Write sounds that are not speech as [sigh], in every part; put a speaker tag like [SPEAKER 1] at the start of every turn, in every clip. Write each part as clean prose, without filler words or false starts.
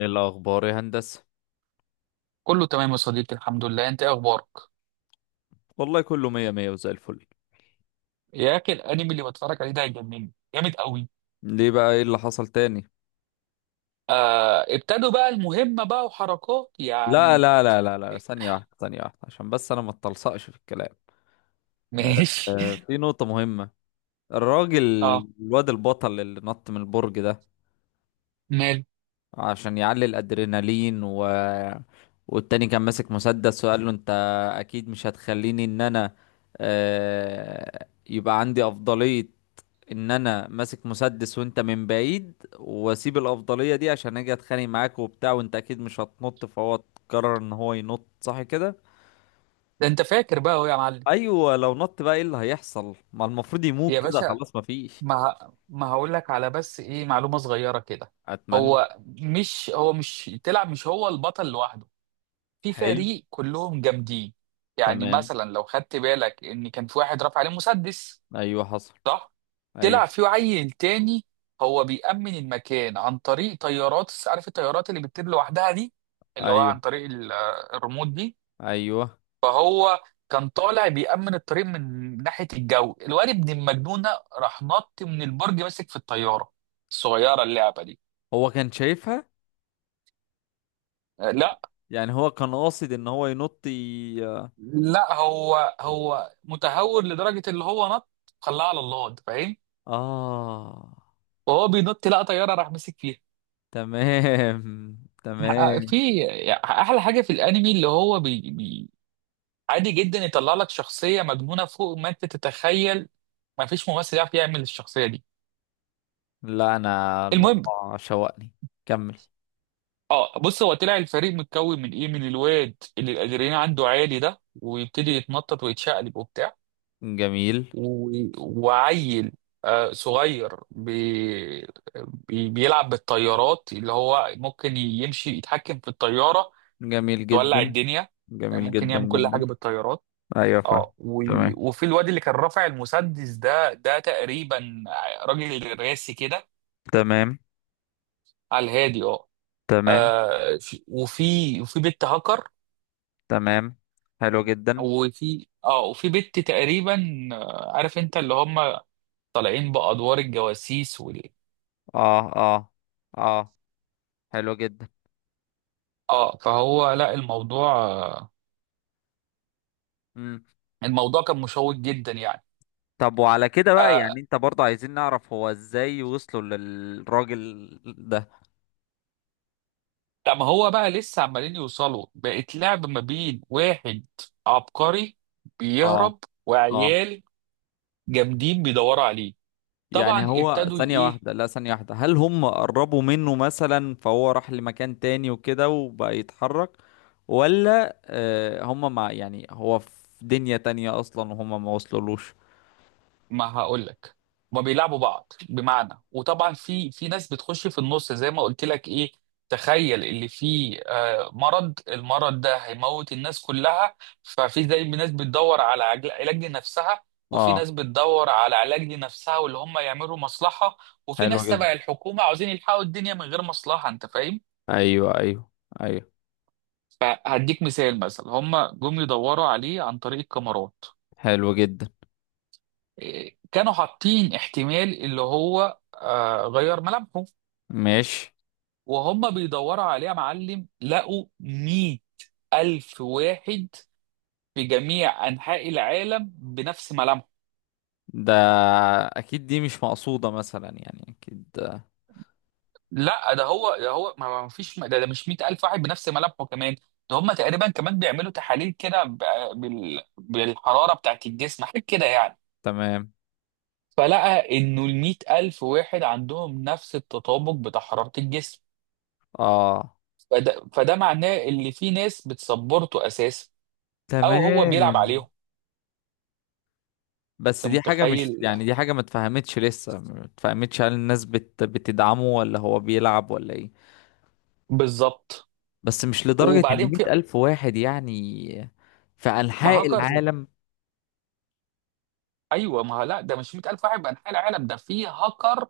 [SPEAKER 1] ايه الاخبار يا هندسه؟
[SPEAKER 2] كله تمام يا صديقي، الحمد لله. انت ايه اخبارك؟
[SPEAKER 1] والله كله مية مية وزي الفل.
[SPEAKER 2] يا اخي الانمي اللي بتفرج عليه ده هيجنني جامد قوي.
[SPEAKER 1] ليه بقى؟ ايه اللي حصل تاني؟
[SPEAKER 2] آه ابتدوا بقى المهمه بقى وحركات
[SPEAKER 1] لا،
[SPEAKER 2] يعني.
[SPEAKER 1] لا، لا، لا، لا،
[SPEAKER 2] [laughs]
[SPEAKER 1] ثانيه واحده، ثانيه واحده، عشان بس انا ما اتلصقش في الكلام. آه.
[SPEAKER 2] ماشي.
[SPEAKER 1] في نقطه مهمه. الراجل
[SPEAKER 2] اه.
[SPEAKER 1] الواد البطل اللي نط من البرج ده
[SPEAKER 2] مال.
[SPEAKER 1] عشان يعلي الادرينالين والتاني كان ماسك مسدس، وقال له: انت اكيد مش هتخليني ان انا، يبقى عندي افضلية، ان انا ماسك مسدس وانت من بعيد، واسيب الافضلية دي عشان اجي اتخانق معاك وبتاع، وانت اكيد مش هتنط. فهو قرر ان هو ينط، صح كده؟
[SPEAKER 2] ده انت فاكر بقى اهو يا معلم.
[SPEAKER 1] ايوه، لو نط بقى ايه اللي هيحصل؟ ما المفروض يموت
[SPEAKER 2] يا
[SPEAKER 1] كده،
[SPEAKER 2] باشا
[SPEAKER 1] خلاص، مفيش.
[SPEAKER 2] ما هقول لك على بس ايه معلومه صغيره كده.
[SPEAKER 1] اتمنى.
[SPEAKER 2] هو مش هو مش تلعب مش هو البطل لوحده، في
[SPEAKER 1] حلو.
[SPEAKER 2] فريق كلهم جامدين. يعني
[SPEAKER 1] تمام.
[SPEAKER 2] مثلا لو خدت بالك ان كان في واحد رافع عليه مسدس.
[SPEAKER 1] ايوه حصل.
[SPEAKER 2] صح. طلع
[SPEAKER 1] ايوه،
[SPEAKER 2] في عيل تاني. هو بيأمن المكان عن طريق طيارات عارف الطيارات اللي بتطير لوحدها دي، اللي هو عن
[SPEAKER 1] ايوه،
[SPEAKER 2] طريق الريموت دي.
[SPEAKER 1] ايوه.
[SPEAKER 2] فهو كان طالع بيأمن الطريق من ناحية الجو. الواد ابن المجنونة راح نط من البرج ماسك في الطيارة الصغيرة اللعبة دي.
[SPEAKER 1] هو كان شايفها؟
[SPEAKER 2] لا،
[SPEAKER 1] يعني هو كان قاصد ان هو ينط
[SPEAKER 2] هو متهور لدرجة اللي هو نط. خلاه على الله انت فاهم.
[SPEAKER 1] اه.
[SPEAKER 2] وهو بينط لقى طيارة راح ماسك فيها.
[SPEAKER 1] تمام،
[SPEAKER 2] [laughs]
[SPEAKER 1] تمام.
[SPEAKER 2] في احلى حاجه في الانمي اللي هو عادي جدا يطلع لك شخصية مجنونة فوق ما انت تتخيل. ما فيش ممثل يعرف يعمل الشخصية دي.
[SPEAKER 1] لا، انا
[SPEAKER 2] المهم.
[SPEAKER 1] الموضوع شوقني. كمل.
[SPEAKER 2] اه بص هو طلع الفريق متكون من ايه؟ من الواد اللي الادرينالين عنده عالي ده ويبتدي يتنطط ويتشقلب وبتاع.
[SPEAKER 1] جميل.
[SPEAKER 2] و... وعيل آه صغير بيلعب بالطيارات، اللي هو ممكن يمشي يتحكم في الطيارة،
[SPEAKER 1] جميل
[SPEAKER 2] تولع
[SPEAKER 1] جدا.
[SPEAKER 2] الدنيا. يعني
[SPEAKER 1] جميل
[SPEAKER 2] ممكن
[SPEAKER 1] جدا
[SPEAKER 2] يعمل كل
[SPEAKER 1] جدا.
[SPEAKER 2] حاجة بالطيارات.
[SPEAKER 1] ايوه، فاهم.
[SPEAKER 2] اه و...
[SPEAKER 1] تمام،
[SPEAKER 2] وفي الواد اللي كان رافع المسدس ده تقريبا راجل راسي كده
[SPEAKER 1] تمام،
[SPEAKER 2] على الهادي اه.
[SPEAKER 1] تمام،
[SPEAKER 2] وفي بنت هاكر.
[SPEAKER 1] تمام. حلو جدا.
[SPEAKER 2] وفي بنت تقريبا، عارف انت اللي هم طالعين بأدوار الجواسيس
[SPEAKER 1] اه، اه، اه. حلو جدا.
[SPEAKER 2] اه. لا الموضوع
[SPEAKER 1] مم.
[SPEAKER 2] الموضوع كان مشوق جدا يعني.
[SPEAKER 1] طب وعلى كده بقى، يعني
[SPEAKER 2] آه
[SPEAKER 1] انت برضه عايزين نعرف هو ازاي وصلوا للراجل ده؟
[SPEAKER 2] طب هو بقى لسه عمالين يوصلوا بقت لعب ما بين واحد عبقري
[SPEAKER 1] اه،
[SPEAKER 2] بيهرب
[SPEAKER 1] اه.
[SPEAKER 2] وعيال جامدين بيدوروا عليه.
[SPEAKER 1] يعني
[SPEAKER 2] طبعا
[SPEAKER 1] هو،
[SPEAKER 2] ابتدوا
[SPEAKER 1] ثانية
[SPEAKER 2] ايه.
[SPEAKER 1] واحدة، لا، ثانية واحدة، هل هم قربوا منه مثلا فهو راح لمكان تاني وكده وبقى يتحرك؟ ولا هم مع، يعني هو في دنيا تانية أصلا وهم ما وصلولوش؟
[SPEAKER 2] ما هقول لك ما بيلعبوا بعض بمعنى. وطبعا في ناس بتخش في النص زي ما قلت لك ايه. تخيل اللي فيه المرض ده هيموت الناس كلها. ففي زي ناس بتدور على علاج لنفسها. وفي
[SPEAKER 1] اه.
[SPEAKER 2] ناس بتدور على علاج لنفسها واللي هم يعملوا مصلحة. وفي
[SPEAKER 1] حلو
[SPEAKER 2] ناس
[SPEAKER 1] جدا.
[SPEAKER 2] تبع الحكومة عاوزين يلحقوا الدنيا من غير مصلحة انت فاهم.
[SPEAKER 1] أيوه، أيوه، أيوه.
[SPEAKER 2] فهديك مثال مثلا، هم جم يدوروا عليه عن طريق الكاميرات،
[SPEAKER 1] حلو جدا.
[SPEAKER 2] كانوا حاطين احتمال اللي هو غير ملامحه.
[SPEAKER 1] ماشي.
[SPEAKER 2] وهم بيدوروا عليه يا معلم لقوا 100 ألف واحد في جميع أنحاء العالم بنفس ملامحه.
[SPEAKER 1] ده أكيد دي مش مقصودة مثلا، يعني أكيد
[SPEAKER 2] لا ده هو ما فيش ده مش 100 ألف واحد بنفس ملامحه كمان. ده هم تقريبا كمان بيعملوا تحاليل كده بالحرارة بتاعت الجسم حاجة كده يعني.
[SPEAKER 1] تمام.
[SPEAKER 2] فلقى إنه ال 100 ألف واحد عندهم نفس التطابق بتاع حرارة الجسم.
[SPEAKER 1] اه.
[SPEAKER 2] فده معناه ان في ناس بتسبورته اساسا او هو بيلعب
[SPEAKER 1] تمام.
[SPEAKER 2] عليهم.
[SPEAKER 1] بس
[SPEAKER 2] انت
[SPEAKER 1] دي حاجة، مش
[SPEAKER 2] متخيل؟
[SPEAKER 1] يعني دي حاجة ما اتفهمتش، لسه ما اتفهمتش. هل الناس بتدعمه ولا هو بيلعب ولا ايه؟
[SPEAKER 2] بالظبط.
[SPEAKER 1] بس مش لدرجة ان
[SPEAKER 2] وبعدين في
[SPEAKER 1] 100,000 واحد يعني، في
[SPEAKER 2] ما
[SPEAKER 1] أنحاء
[SPEAKER 2] هاكر.
[SPEAKER 1] العالم.
[SPEAKER 2] ايوه ما هو لا ده مش 100,000 واحد بانحاء العالم، ده في هاكر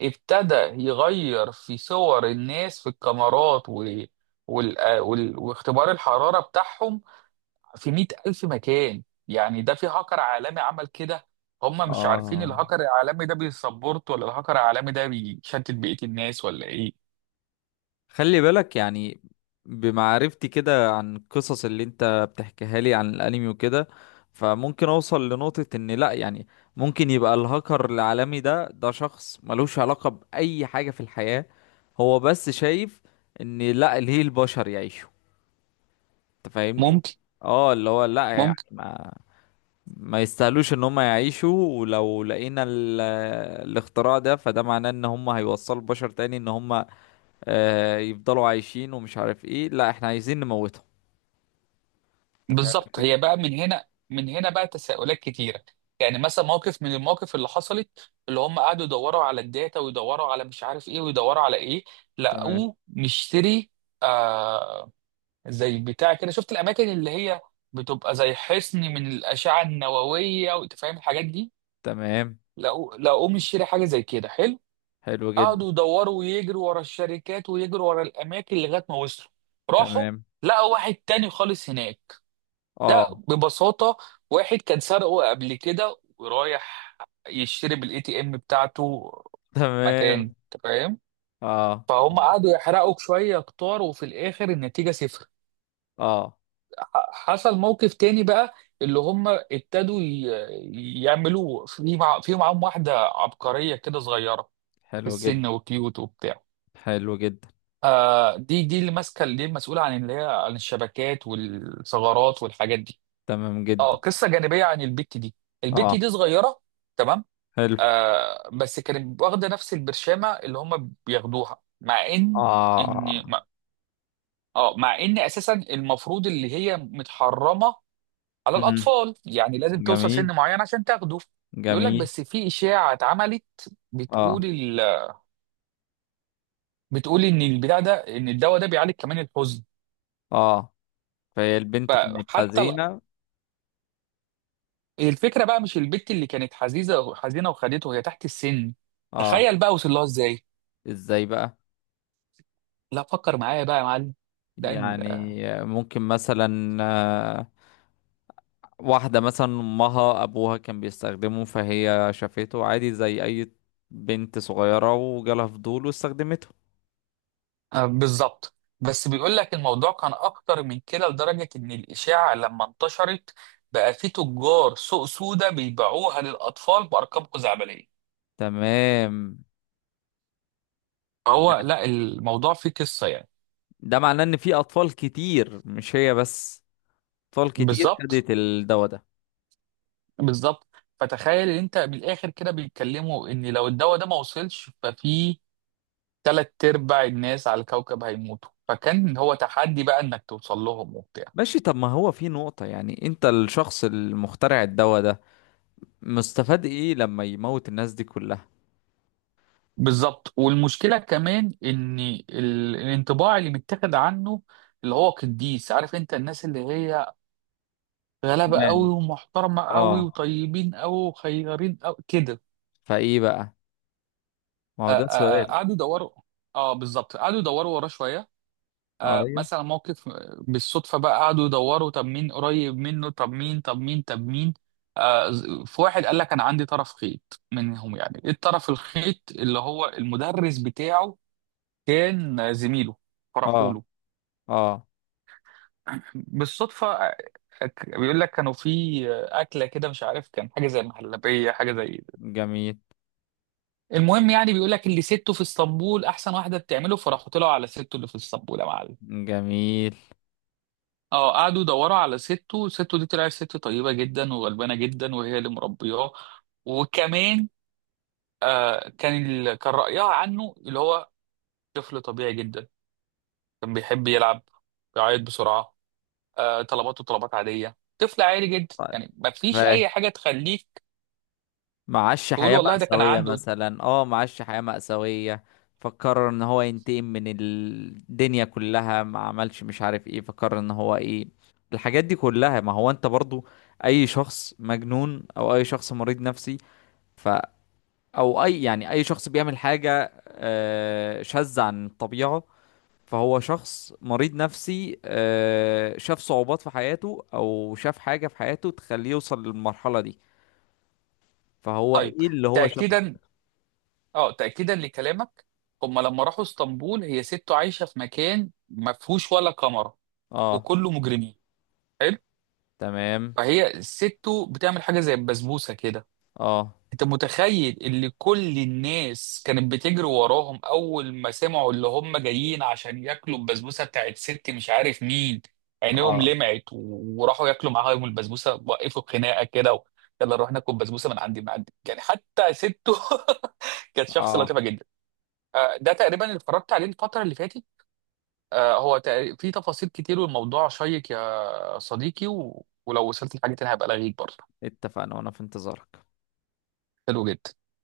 [SPEAKER 2] ابتدى يغير في صور الناس في الكاميرات واختبار الحراره بتاعهم في 100,000 مكان. يعني ده في هاكر عالمي عمل كده. هم مش عارفين
[SPEAKER 1] آه.
[SPEAKER 2] الهاكر العالمي ده بيسبورت ولا الهاكر العالمي ده بيشتت بقيه الناس ولا ايه.
[SPEAKER 1] خلي بالك يعني، بمعرفتي كده عن القصص اللي انت بتحكيها لي عن الأنمي وكده، فممكن أوصل لنقطة ان لأ، يعني ممكن يبقى الهاكر العالمي ده شخص ملوش علاقة بأي حاجة في الحياة. هو بس شايف ان لأ، ليه البشر يعيشوا؟ انت فاهمني؟
[SPEAKER 2] ممكن.
[SPEAKER 1] اه، اللي هو لا، يعني ما يستاهلوش ان هم يعيشوا. ولو لقينا الاختراع ده، فده معناه ان هم هيوصلوا البشر تاني، ان هم يفضلوا عايشين ومش عارف ايه. لا، احنا عايزين نموتهم. انت فاهم
[SPEAKER 2] بالظبط. هي
[SPEAKER 1] الفكرة؟
[SPEAKER 2] بقى من هنا بقى تساؤلات كتيره. يعني مثلا موقف من المواقف اللي حصلت اللي هم قعدوا يدوروا على الداتا ويدوروا على مش عارف ايه ويدوروا على ايه
[SPEAKER 1] تمام،
[SPEAKER 2] لقوه مشتري. آه زي بتاع كده، شفت الاماكن اللي هي بتبقى زي حصن من الاشعه النوويه وانت فاهم الحاجات دي.
[SPEAKER 1] تمام.
[SPEAKER 2] لقوه مشتري حاجه زي كده حلو.
[SPEAKER 1] حلو جدا.
[SPEAKER 2] قعدوا يدوروا ويجروا ورا الشركات ويجروا ورا الاماكن لغايه ما وصلوا. راحوا
[SPEAKER 1] تمام.
[SPEAKER 2] لقوا واحد تاني خالص هناك.
[SPEAKER 1] اه.
[SPEAKER 2] لا ببساطة، واحد كان سرقه قبل كده ورايح يشتري بالاي تي ام بتاعته
[SPEAKER 1] [laughs]
[SPEAKER 2] مكان
[SPEAKER 1] تمام.
[SPEAKER 2] أنت فاهم.
[SPEAKER 1] اه،
[SPEAKER 2] فهم قعدوا يحرقوا شوية كتار وفي الآخر النتيجة صفر.
[SPEAKER 1] اه.
[SPEAKER 2] حصل موقف تاني بقى. اللي هم ابتدوا يعملوا في معاهم واحدة عبقرية كده صغيرة في
[SPEAKER 1] حلو جدا.
[SPEAKER 2] السن وكيوت وبتاع.
[SPEAKER 1] حلو جدا.
[SPEAKER 2] آه دي اللي ماسكة دي المسؤولة عن اللي هي عن الشبكات والثغرات والحاجات دي.
[SPEAKER 1] تمام
[SPEAKER 2] اه
[SPEAKER 1] جدا.
[SPEAKER 2] قصه جانبيه عن البت دي. البت
[SPEAKER 1] اه.
[SPEAKER 2] دي صغيره. تمام.
[SPEAKER 1] حلو.
[SPEAKER 2] آه بس كانت واخده نفس البرشامه اللي هم بياخدوها مع ان
[SPEAKER 1] اه.
[SPEAKER 2] ان ما- اه مع ان اساسا المفروض اللي هي متحرمه على
[SPEAKER 1] امم.
[SPEAKER 2] الاطفال، يعني لازم توصل سن
[SPEAKER 1] جميل.
[SPEAKER 2] معين عشان تاخده. بيقول لك
[SPEAKER 1] جميل.
[SPEAKER 2] بس في اشاعه اتعملت
[SPEAKER 1] اه،
[SPEAKER 2] بتقول ال... بتقول ان البتاع ده ان الدواء ده بيعالج كمان الحزن.
[SPEAKER 1] اه. فهي البنت كانت
[SPEAKER 2] فحتى ال-
[SPEAKER 1] حزينة.
[SPEAKER 2] الفكره بقى مش البت اللي كانت حزينه وخدته هي تحت السن.
[SPEAKER 1] اه.
[SPEAKER 2] تخيل بقى وصل لها ازاي.
[SPEAKER 1] ازاي بقى؟
[SPEAKER 2] لا فكر معايا بقى يا معلم. ده ال-
[SPEAKER 1] يعني ممكن مثلا واحدة مثلا امها ابوها كان بيستخدمه، فهي شافته عادي زي اي بنت صغيرة، وجالها فضول واستخدمته.
[SPEAKER 2] آه، بالظبط. بس بيقول لك الموضوع كان اكتر من كده لدرجه ان الاشاعه لما انتشرت بقى في تجار سوق سودا بيبيعوها للاطفال بارقام خزعبليه.
[SPEAKER 1] تمام.
[SPEAKER 2] هو لا الموضوع فيه قصه يعني.
[SPEAKER 1] ده معناه ان في اطفال كتير، مش هي بس. اطفال كتير
[SPEAKER 2] بالظبط
[SPEAKER 1] خدت الدواء ده.
[SPEAKER 2] بالظبط فتخيل ان انت من الاخر كده بيتكلموا ان لو الدواء ده ما وصلش ففي تلات ارباع الناس على الكوكب هيموتوا، فكان هو تحدي بقى انك توصل لهم وبتاع.
[SPEAKER 1] ماشي، طب ما هو في نقطة، يعني انت الشخص المخترع الدواء ده، مستفاد ايه لما يموت الناس دي كلها؟
[SPEAKER 2] بالظبط. والمشكله كمان ان الانطباع اللي متاخد عنه اللي هو قديس. عارف انت الناس اللي هي غلابه
[SPEAKER 1] تمام.
[SPEAKER 2] قوي ومحترمه قوي
[SPEAKER 1] اه.
[SPEAKER 2] وطيبين قوي وخيارين قوي كده.
[SPEAKER 1] فايه بقى؟ ما
[SPEAKER 2] آ-
[SPEAKER 1] هو
[SPEAKER 2] آ-
[SPEAKER 1] ده
[SPEAKER 2] آ،
[SPEAKER 1] سؤال.
[SPEAKER 2] قعدوا يدوروا. اه بالظبط قعدوا يدوروا وراه شويه.
[SPEAKER 1] اه،
[SPEAKER 2] آه
[SPEAKER 1] ايوه.
[SPEAKER 2] مثلا موقف بالصدفه بقى قعدوا يدوروا طب مين قريب منه طب مين. في واحد قال لك انا عندي طرف خيط منهم. يعني ايه الطرف الخيط؟ اللي هو المدرس بتاعه كان زميله.
[SPEAKER 1] اه،
[SPEAKER 2] فرحوا له.
[SPEAKER 1] اه.
[SPEAKER 2] بالصدفة. بيقول لك كانوا في أكلة كده مش عارف كان حاجة زي المهلبية حاجة زي.
[SPEAKER 1] جميل.
[SPEAKER 2] المهم يعني بيقول لك اللي سته في اسطنبول أحسن واحدة بتعمله، فراحوا طلعوا على سته اللي في اسطنبول يا معلم.
[SPEAKER 1] جميل.
[SPEAKER 2] اه قعدوا يدوروا على سته. سته دي طلعت ست طيبة جدا وغلبانة جدا وهي اللي مربياه. وكمان كان رأيها عنه اللي هو طفل طبيعي جدا. كان بيحب يلعب، بيعيط بسرعة، طلباته طلبات عاديه، طفل عادي جدا،
[SPEAKER 1] طيب.
[SPEAKER 2] يعني ما فيش
[SPEAKER 1] ماشي.
[SPEAKER 2] اي حاجه تخليك
[SPEAKER 1] معاش
[SPEAKER 2] تقول
[SPEAKER 1] حياة
[SPEAKER 2] والله ده كان
[SPEAKER 1] مأساوية
[SPEAKER 2] عنده.
[SPEAKER 1] مثلا، معاش حياة مأساوية، فقرر ان هو ينتقم من الدنيا كلها، ما عملش مش عارف ايه، فقرر ان هو ايه الحاجات دي كلها. ما هو انت برضو، اي شخص مجنون او اي شخص مريض نفسي، ف او اي، يعني اي شخص بيعمل حاجة شاذة عن الطبيعة، فهو شخص مريض نفسي. شاف صعوبات في حياته او شاف حاجة في حياته تخليه يوصل للمرحلة دي. فهو
[SPEAKER 2] طيب.
[SPEAKER 1] ايه اللي هو شافه؟
[SPEAKER 2] تاكيدا. اه تاكيدا لكلامك، هم لما راحوا اسطنبول هي سته عايشه في مكان ما فيهوش ولا كاميرا
[SPEAKER 1] اه.
[SPEAKER 2] وكله مجرمين. حلو.
[SPEAKER 1] تمام.
[SPEAKER 2] فهي سته بتعمل حاجه زي البسبوسه كده.
[SPEAKER 1] اه،
[SPEAKER 2] انت متخيل اللي كل الناس كانت بتجري وراهم اول ما سمعوا اللي هم جايين عشان ياكلوا البسبوسه بتاعت ست مش عارف مين. عينيهم
[SPEAKER 1] اه،
[SPEAKER 2] لمعت وراحوا ياكلوا معاهم البسبوسه. وقفوا خناقه كده يلا نروح ناكل بسبوسه من عندي يعني. حتى سته [laughs] كانت شخص
[SPEAKER 1] اه.
[SPEAKER 2] لطيفه جدا. ده تقريبا اللي اتفرجت عليه الفتره اللي فاتت. في تفاصيل كتير والموضوع شيق يا صديقي ولو وصلت لحاجه تانية هبقى الغيك برضه.
[SPEAKER 1] اتفقنا، وانا في انتظارك.
[SPEAKER 2] حلو جدا.